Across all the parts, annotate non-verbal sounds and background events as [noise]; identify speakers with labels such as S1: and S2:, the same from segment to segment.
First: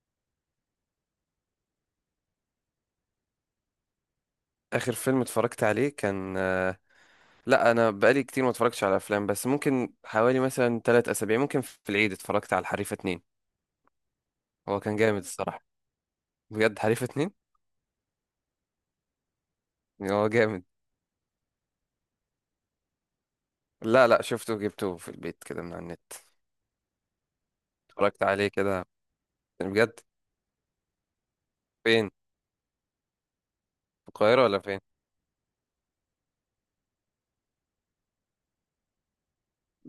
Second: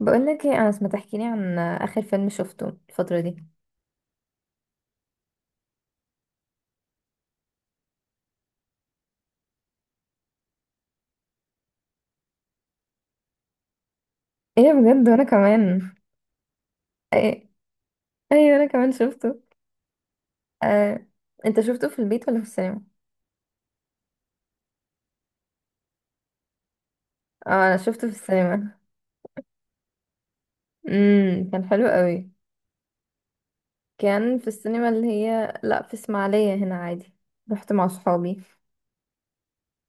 S1: بقولك ايه انس ما تحكيلي عن اخر فيلم شفته الفترة دي؟
S2: اخر فيلم اتفرجت عليه كان لا انا بقالي كتير ما اتفرجتش على افلام، بس ممكن حوالي مثلا ثلاث اسابيع. ممكن في العيد اتفرجت على الحريفه اتنين.
S1: ايه
S2: هو كان
S1: بجد،
S2: جامد
S1: وانا
S2: الصراحه،
S1: كمان.
S2: بجد حريفه اتنين.
S1: ايه، ايوه، انا كمان شفته.
S2: هو جامد.
S1: آه. انت شفته في البيت ولا في السينما؟
S2: لا شفته، جبته في البيت كده من على النت.
S1: اه، انا شفته في
S2: اتفرجت عليه
S1: السينما.
S2: كده بجد.
S1: كان حلو
S2: فين؟
S1: قوي.
S2: في
S1: كان
S2: القاهره
S1: في
S2: ولا فين؟
S1: السينما اللي هي لا في اسماعيلية هنا عادي. رحت مع صحابي.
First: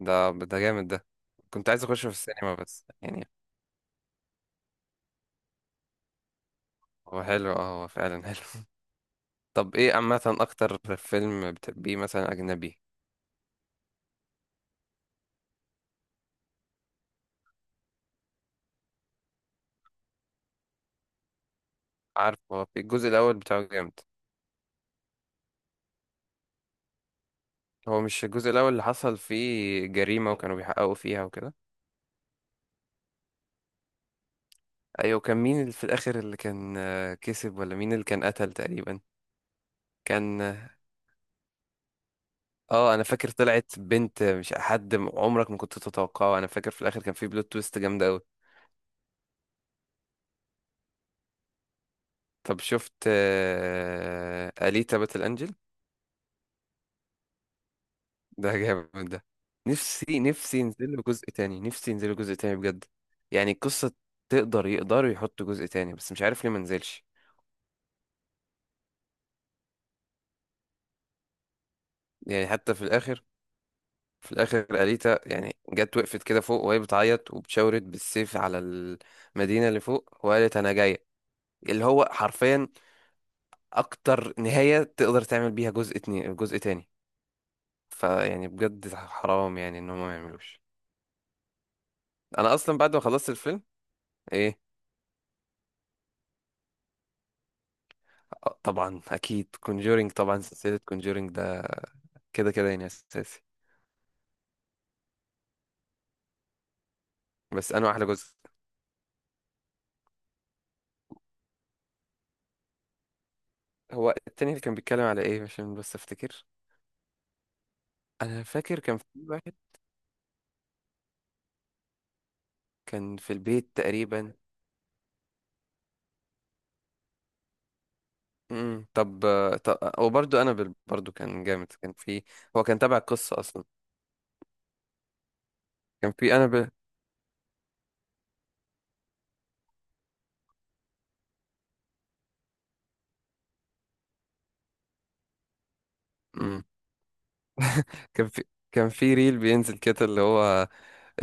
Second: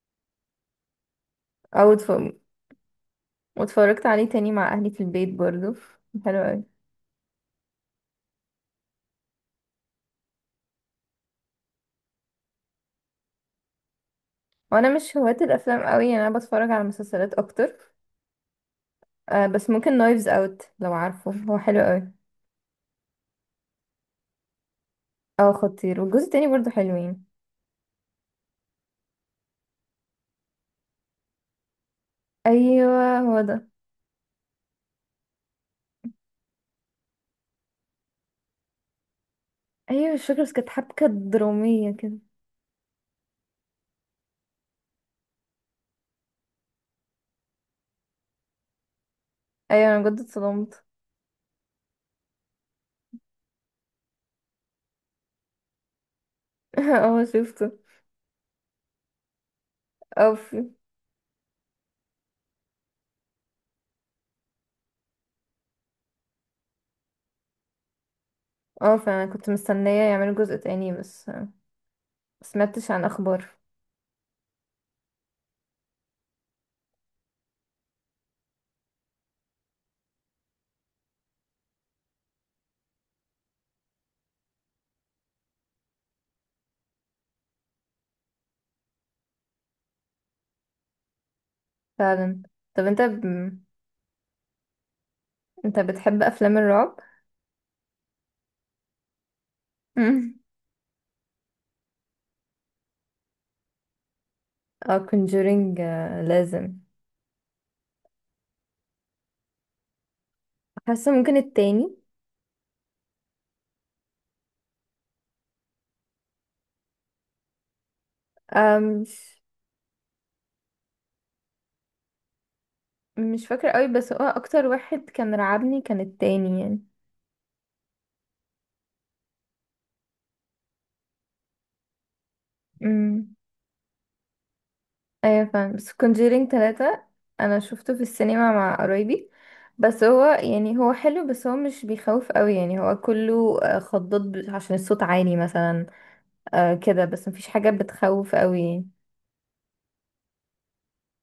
S2: ده جامد ده. كنت عايز
S1: او
S2: اخشه
S1: اتف...
S2: في السينما بس يعني.
S1: واتفرجت عليه تاني مع اهلي في البيت برضو. كان حلو قوي.
S2: هو حلو، اه هو فعلا حلو. [laughs] طب ايه عامه اكتر فيلم بتحبيه مثلا اجنبي؟
S1: وانا مش هواة الافلام قوي يعني، انا بتفرج على مسلسلات اكتر. بس ممكن نايفز اوت، لو عارفه هو حلو قوي.
S2: عارف هو في الجزء الاول بتاعه جامد.
S1: اه، خطير، والجزء التاني برضو حلوين.
S2: هو مش الجزء الأول اللي حصل فيه جريمة وكانوا بيحققوا فيها وكده؟
S1: ايوه، هو ده.
S2: أيوة، كان مين اللي في الآخر اللي كان كسب، ولا مين اللي كان قتل تقريبا؟
S1: ايوه، مش
S2: كان،
S1: فاكرة، بس كانت حبكة درامية كده.
S2: اه انا فاكر طلعت بنت مش حد عمرك ما كنت تتوقعه. انا فاكر في الاخر كان في بلوت تويست جامده قوي.
S1: ايوه، انا بجد اتصدمت.
S2: طب شفت اليتا باتل انجل؟
S1: [laughs] اه، شفته.
S2: ده [laughs] جامد ده. نفسي
S1: اه،
S2: نفسي
S1: في.
S2: ينزلوا جزء تاني، نفسي ينزلوا جزء تاني بجد. يعني القصه، يقدروا يحطوا جزء تاني، بس مش عارف ليه ما نزلش.
S1: اه، فعلا كنت مستنية يعملوا جزء تاني، بس
S2: يعني حتى في
S1: مسمعتش عن
S2: الاخر،
S1: اخبار.
S2: في الاخر اليتا يعني جت وقفت كده فوق وهي بتعيط وبتشاورت بالسيف على المدينه اللي فوق وقالت انا جايه. اللي هو حرفيا اكتر نهايه تقدر تعمل بيها جزء اتنين، جزء تاني. فيعني بجد حرام يعني ان هم ما يعملوش.
S1: فعلا.
S2: انا اصلا
S1: طب
S2: بعد
S1: انت
S2: ما
S1: ب...
S2: خلصت الفيلم. ايه؟
S1: انت بتحب افلام الرعب؟ [laughs]
S2: طبعا اكيد كونجورينج،
S1: مم.
S2: طبعا سلسله كونجورينج ده كده كده يعني اساسي.
S1: اه، كونجورينج. لازم.
S2: بس انا احلى جزء
S1: حاسة ممكن التاني.
S2: هو التاني، اللي كان بيتكلم على ايه؟ عشان بس افتكر، انا
S1: آه،
S2: فاكر كان في
S1: مش
S2: واحد كان في
S1: مش فاكرة
S2: البيت
S1: قوي، بس هو
S2: تقريبا.
S1: اكتر واحد كان رعبني كان التاني يعني.
S2: طب، طب وبرده انابل برضو كان جامد. كان في، هو كان تابع
S1: مم.
S2: القصه اصلا.
S1: ايوه، فاهم، بس
S2: كان في
S1: كونجيرينج
S2: انابل.
S1: 3. انا شفته في السينما مع قرايبي. بس هو يعني هو حلو، بس هو مش بيخوف قوي يعني، هو كله خضات عشان الصوت عالي مثلا.
S2: امم
S1: آه، كده، بس مفيش حاجة
S2: كان
S1: بتخوف
S2: في
S1: قوي [laughs] يعني.
S2: كان في ريل بينزل كده، اللي هو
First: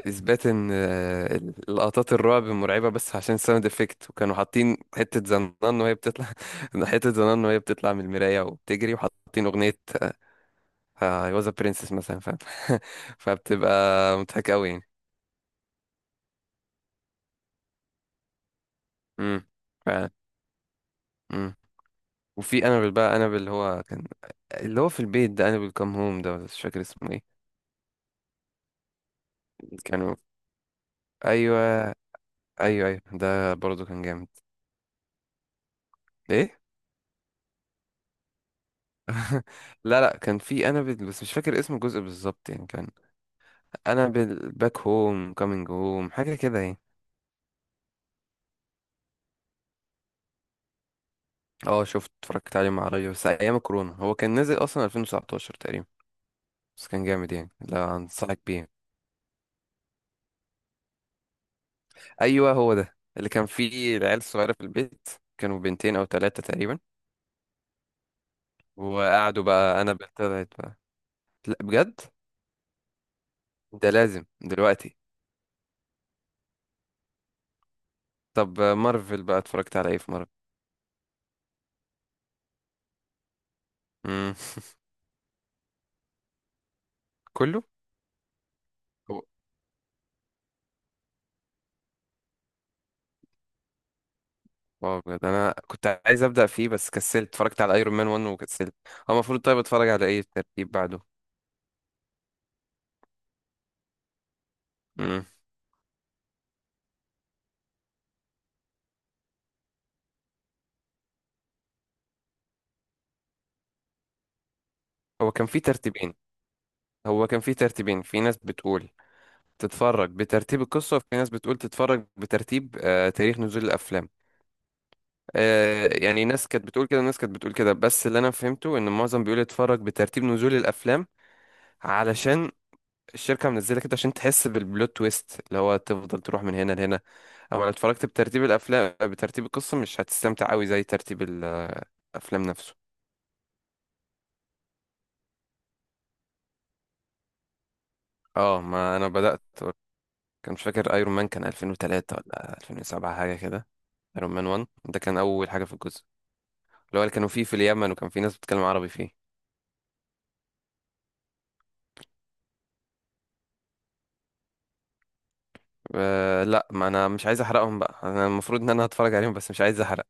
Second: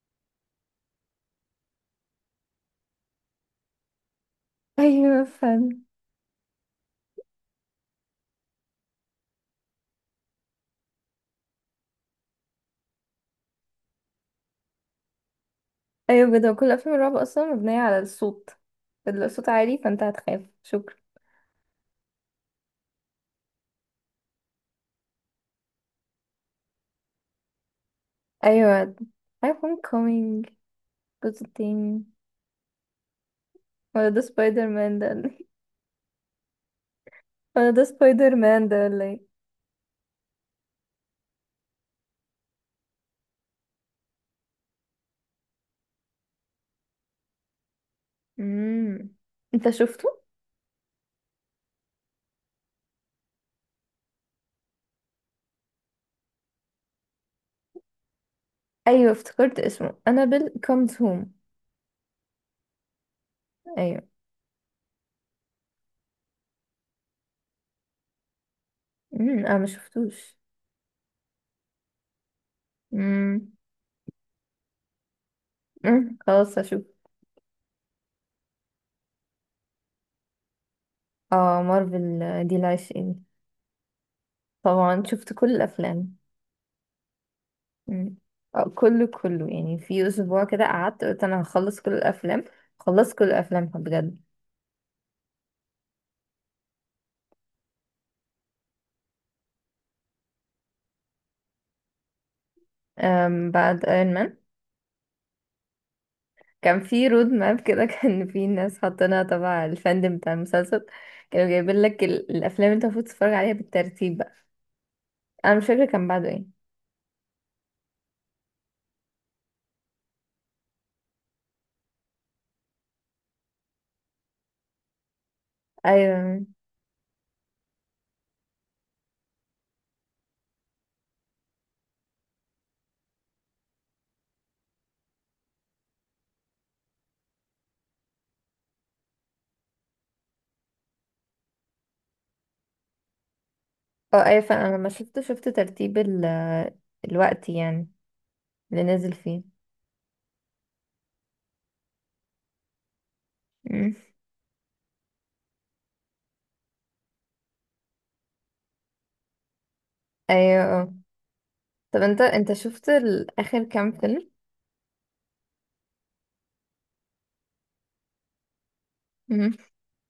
S2: اثبات ان لقطات الرعب مرعبه بس عشان ساوند افكت، وكانوا حاطين حته
S1: ايوه،
S2: زنان
S1: فاهم.
S2: وهي بتطلع [laughs] حته زنان وهي بتطلع من المرايه وبتجري، وحاطين اغنيه "اي واز ا برنسس" مثلا، فاهم؟ [laughs] فبتبقى مضحكه قوي يعني.
S1: ايوه بجد، هو كل افلام الرعب اصلا مبنية على الصوت.
S2: امم
S1: الصوت عالي فانت
S2: فعلا.
S1: هتخاف، شكرا.
S2: وفي انابل بقى، انابل اللي هو كان، اللي هو في البيت، ده انابل كام هوم ده ولا مش فاكر اسمه ايه.
S1: ايوه. I am
S2: كانوا.
S1: coming. الجزء
S2: ايوه.
S1: التاني.
S2: ايوه ايوه ده برضه كان
S1: ولا ده
S2: جامد.
S1: سبايدر مان ده؟ [laughs]
S2: ايه؟
S1: ولا ده سبايدر مان ده، ولا ايه؟
S2: لا كان في انابل بس مش فاكر اسم الجزء بالظبط يعني. كان انابل باك هوم، كامينج هوم، حاجه كده يعني.
S1: مم. انت شفته؟
S2: اه شفت، اتفرجت عليه مع ريا بس ايام كورونا، هو كان نازل اصلا 2019 تقريبا. بس كان جامد يعني، لا انصحك بيه.
S1: ايوه، افتكرت اسمه انابل كومز هوم.
S2: ايوه هو ده اللي كان فيه
S1: ايوه.
S2: العيال الصغيره في البيت. كانوا بنتين او ثلاثه تقريبا، وقعدوا
S1: انا ما
S2: بقى انا
S1: شفتوش.
S2: طلعت. لا بجد،
S1: امم.
S2: ده لازم دلوقتي.
S1: خلاص هشوف.
S2: طب مارفل بقى اتفرجت على ايه في مارفل؟
S1: اه، مارفل، دي العشقين.
S2: امم
S1: طبعا شفت كل الافلام.
S2: كله.
S1: أمم. كله
S2: هو-
S1: كله يعني، في اسبوع كده قعدت قلت انا هخلص كل الافلام. خلصت كل الافلام بجد.
S2: واو بجد انا كنت عايز ابدا فيه بس كسلت. اتفرجت على ايرون مان 1 وكسلت. هو المفروض طيب اتفرج على ايه الترتيب بعده؟
S1: بعد ايرون مان.
S2: امم
S1: كان في رود ماب كده [laughs] كان في ناس حاطينها تبع الفاندم بتاع المسلسل. كانوا جايبين لك الافلام اللي انت المفروض تتفرج عليها بالترتيب بقى.
S2: هو كان
S1: انا
S2: في
S1: مش فاكره كان
S2: ترتيبين
S1: بعده ايه.
S2: هو كان في ترتيبين في ناس بتقول تتفرج بترتيب القصة، وفي ناس بتقول تتفرج بترتيب آه تاريخ نزول الأفلام. آه يعني
S1: ايوه،
S2: ناس كانت بتقول كده وناس كانت بتقول كده، بس اللي أنا فهمته إن معظم بيقول اتفرج بترتيب نزول الأفلام. علشان الشركة منزلة كده عشان تحس بالبلوت تويست، اللي هو تفضل تروح من هنا لهنا. اما لو اتفرجت بترتيب الافلام، بترتيب القصة، مش هتستمتع قوي زي ترتيب الافلام نفسه.
S1: اه. ايوه فعلا، انا لما شفت، ترتيب ال الوقت يعني.
S2: اه
S1: اللي
S2: ما انا
S1: نازل
S2: بدأت.
S1: فيه.
S2: كان مش فاكر ايرون مان كان 2003 ولا 2007 حاجة كده.
S1: مم.
S2: ايرون مان 1 ده كان اول حاجة في الجزء، اللي هو اللي كانوا فيه في اليمن وكان في ناس بتتكلم عربي فيه.
S1: ايوه، اه. طب انت، شفت اخر كام فيلم؟
S2: أه لا ما انا مش عايز احرقهم بقى، انا المفروض ان انا هتفرج عليهم بس
S1: مم.
S2: مش عايز احرق.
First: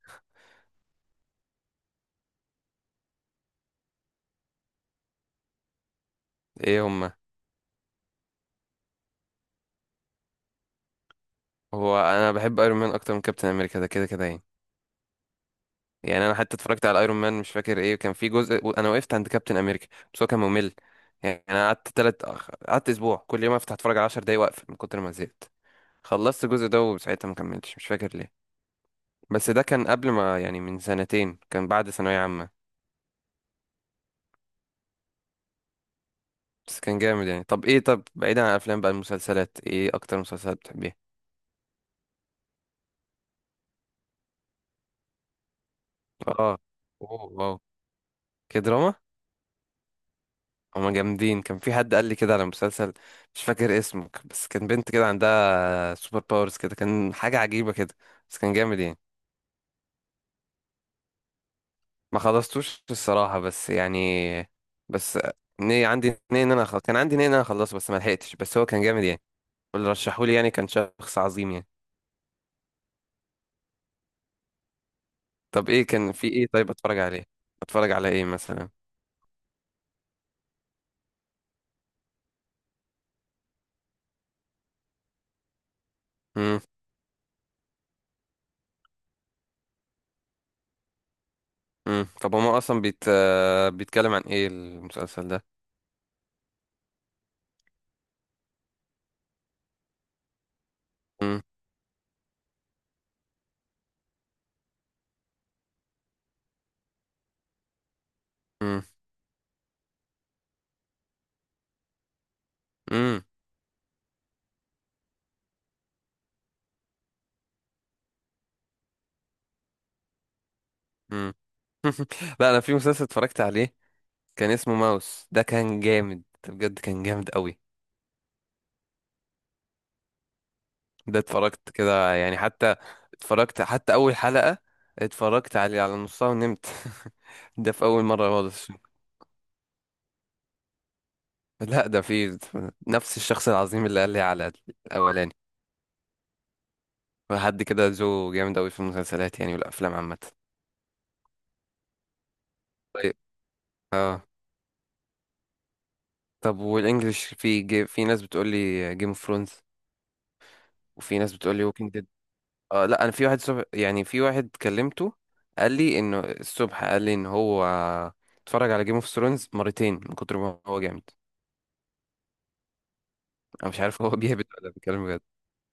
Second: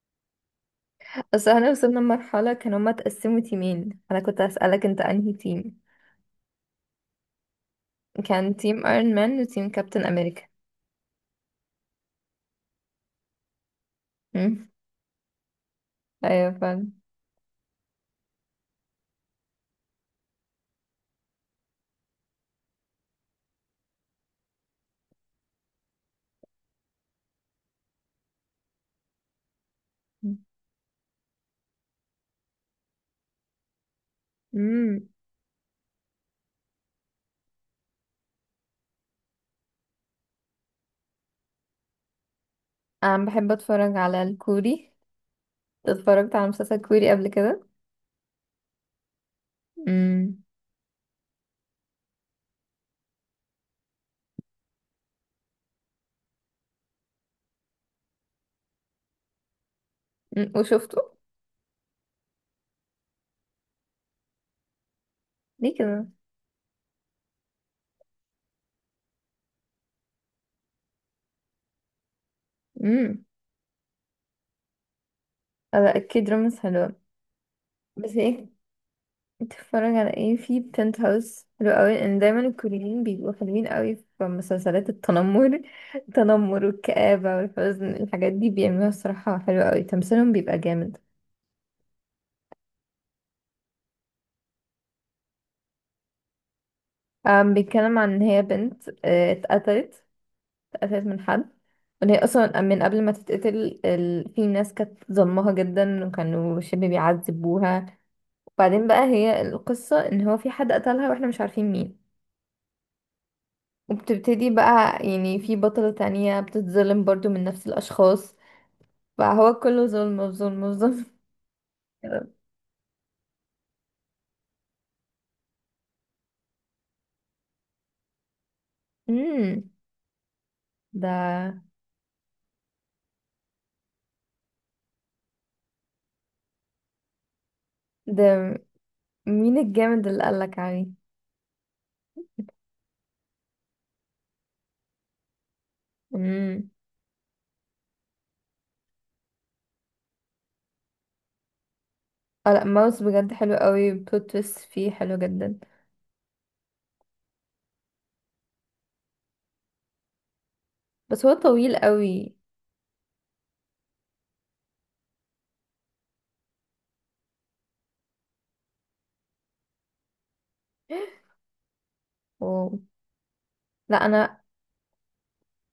S1: اصل احنا وصلنا لمرحلة كانوا هما اتقسموا تيمين، انا كنت اسألك انت انهي تيم.
S2: ايه هما؟
S1: كان تيم ايرون مان وتيم كابتن امريكا.
S2: هو انا بحب ايرون مان اكتر من كابتن امريكا ده كده كده يعني.
S1: مم.
S2: يعني انا
S1: ايوه
S2: حتى اتفرجت
S1: فعلا.
S2: على ايرون مان مش فاكر ايه، كان في جزء انا وقفت عند كابتن امريكا. بس هو كان ممل يعني. انا قعدت قعدت اسبوع كل يوم افتح اتفرج على 10 دقايق واقفل من كتر ما زهقت. خلصت الجزء ده وساعتها ما كملتش، مش فاكر ليه. بس ده كان قبل ما يعني، من سنتين، كان بعد ثانوية عامة.
S1: مم.
S2: بس كان جامد يعني. طب ايه، طب بعيدا عن الافلام بقى، المسلسلات، ايه اكتر مسلسلات بتحبيها؟
S1: انا بحب اتفرج على الكوري. اتفرجت على
S2: اه،
S1: مسلسل كوري
S2: اوه
S1: قبل
S2: واو،
S1: كده.
S2: كدراما.
S1: مم.
S2: هما جامدين. كان في حد قال لي كده على مسلسل مش فاكر اسمه، بس كان بنت كده عندها سوبر باورز كده، كان حاجة عجيبة كده. بس كان جامد يعني.
S1: وشفته؟
S2: ما خلصتوش الصراحة بس يعني، بس
S1: ليه كده؟
S2: عندي نية ان انا خلص. كان عندي نية ان انا اخلصه بس ما لحقتش، بس هو كان جامد يعني. واللي رشحولي يعني كان شخص عظيم يعني.
S1: امم.
S2: طب ايه
S1: لا،
S2: كان في
S1: اكيد
S2: ايه
S1: رمز
S2: طيب
S1: حلوة.
S2: اتفرج عليه؟ اتفرج على
S1: بس
S2: ايه
S1: ايه؟
S2: مثلا؟
S1: بتتفرج على ايه؟ في بنت هاوس حلو قوي، لان دايما الكوريين بيبقوا حلوين قوي في مسلسلات التنمر. [laughs]
S2: امم
S1: التنمر والكآبة والحزن، الحاجات دي بيعملوها الصراحة حلوة قوي، تمثيلهم بيبقى جامد.
S2: امم طب هما اصلا بيتكلم عن ايه المسلسل ده؟
S1: بيتكلم عن ان هي بنت اتقتلت. اتقتلت من
S2: امم
S1: حد. وان هي اصلا من قبل ما تتقتل في ناس كانت ظلمها جدا، وكانوا شبه بيعذبوها.
S2: امم
S1: وبعدين بقى، هي القصة ان هو في حد قتلها، واحنا مش عارفين مين.
S2: امم
S1: وبتبتدي بقى يعني، في بطلة تانية بتتظلم برضو من نفس الأشخاص. فهو كله ظلم في ظلم في ظلم
S2: إمم.
S1: كده.
S2: لا انا في مسلسل اتفرجت عليه كان اسمه ماوس، ده كان جامد بجد، كان جامد قوي.
S1: امم. [laughs]
S2: ده
S1: ده
S2: اتفرجت كده يعني حتى، اتفرجت حتى اول حلقة اتفرجت عليه على نصها ونمت. [laughs] ده في اول مرة
S1: ده
S2: خالص.
S1: مين الجامد اللي قالك عليه؟
S2: لا ده في نفس الشخص العظيم اللي قال لي على الاولاني.
S1: امم.
S2: حد كده جو جامد قوي في المسلسلات يعني والافلام عامة.
S1: اه، لا، ماوس
S2: طيب.
S1: بجد حلو قوي،
S2: اه.
S1: بلوت تويست فيه حلو جدا.
S2: طب والانجليش؟ في ناس بتقول لي جيم اوف ثرونز، وفي
S1: بس هو
S2: ناس بتقول لي
S1: طويل
S2: ووكينج.
S1: قوي.
S2: اه لا انا في واحد صبح يعني، في واحد كلمته قال لي انه الصبح، قال لي ان هو اتفرج على جيم اوف ثرونز مرتين من كتر ما هو جامد.
S1: [gasps] أوه.
S2: انا مش
S1: لا،
S2: عارف هو [laughs]
S1: انا
S2: بيهبط ولا بيتكلم بجد.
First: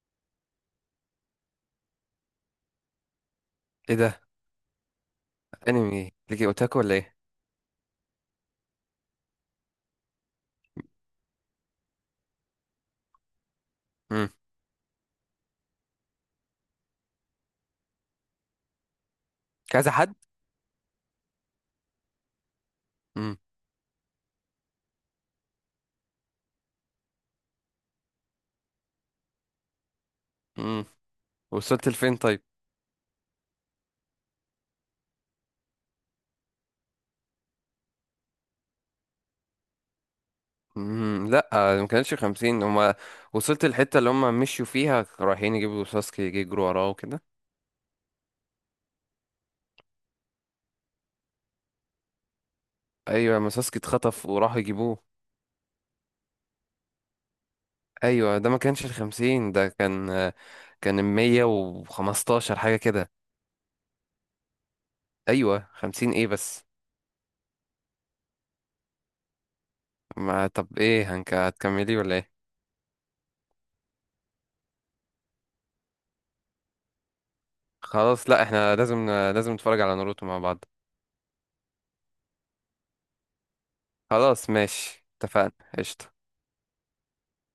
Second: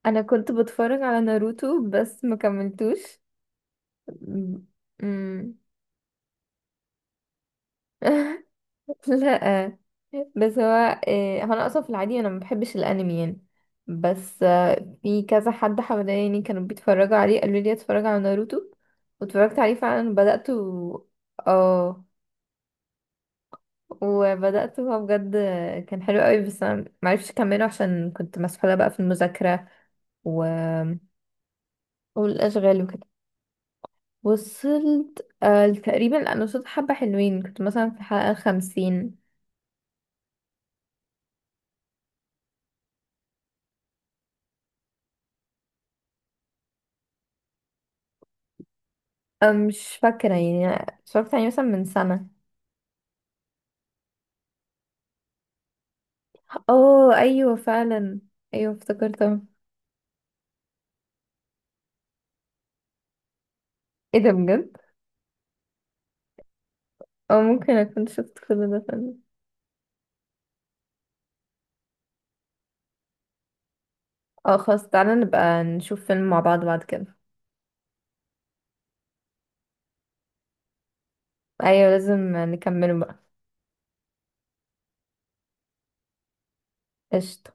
S1: انا كنت بتفرج على ناروتو، بس ما كملتوش.
S2: ايه ده،
S1: امم.
S2: انمي ليكي اوتاكو ولا ايه؟
S1: [laughs] لا. بس هو هو انا اصلا في العادي انا ما بحبش الانمي يعني.
S2: امم
S1: بس في كذا حد حواليني كانوا بيتفرجوا عليه، قالوا لي اتفرج على ناروتو. واتفرجت عليه
S2: كذا
S1: فعلا،
S2: حد.
S1: اه،
S2: امم
S1: وبدأت، هو بجد كان حلو قوي، بس انا معرفش اكمله عشان كنت مسحولة بقى في المذاكرة و...
S2: امم وصلت لفين طيب؟
S1: والاشغال وكده. وصلت تقريبا، انا وصلت حبة حلوين، كنت مثلا في الحلقة 50.
S2: لا ما كانش 50 هما. وصلت الحته اللي هما مشوا فيها رايحين يجيبوا ساسكي، يجي يجروا وراه وكده.
S1: مش فاكرة يعني، اتفرجت عليه مثلا من سنة.
S2: ايوه، ما ساسكي اتخطف وراحوا يجيبوه.
S1: اه ايوه فعلا.
S2: ايوه ده ما
S1: ايوه،
S2: كانش
S1: افتكرتها.
S2: الخمسين، ده كان، كان المية وخمستاشر حاجة كده.
S1: ايه ده بجد؟
S2: ايوه خمسين ايه بس.
S1: اه، ممكن اكون شفت كل ده فعلا.
S2: ما طب ايه، هنك هتكملي ولا ايه؟
S1: اه خلاص، تعالى نبقى نشوف فيلم مع بعض بعد كده.
S2: خلاص، لا احنا لازم نتفرج على ناروتو مع بعض.
S1: ايوه، لازم نكمله بقى.
S2: خلاص ماشي اتفقنا. قشطة.
S1: قشطة.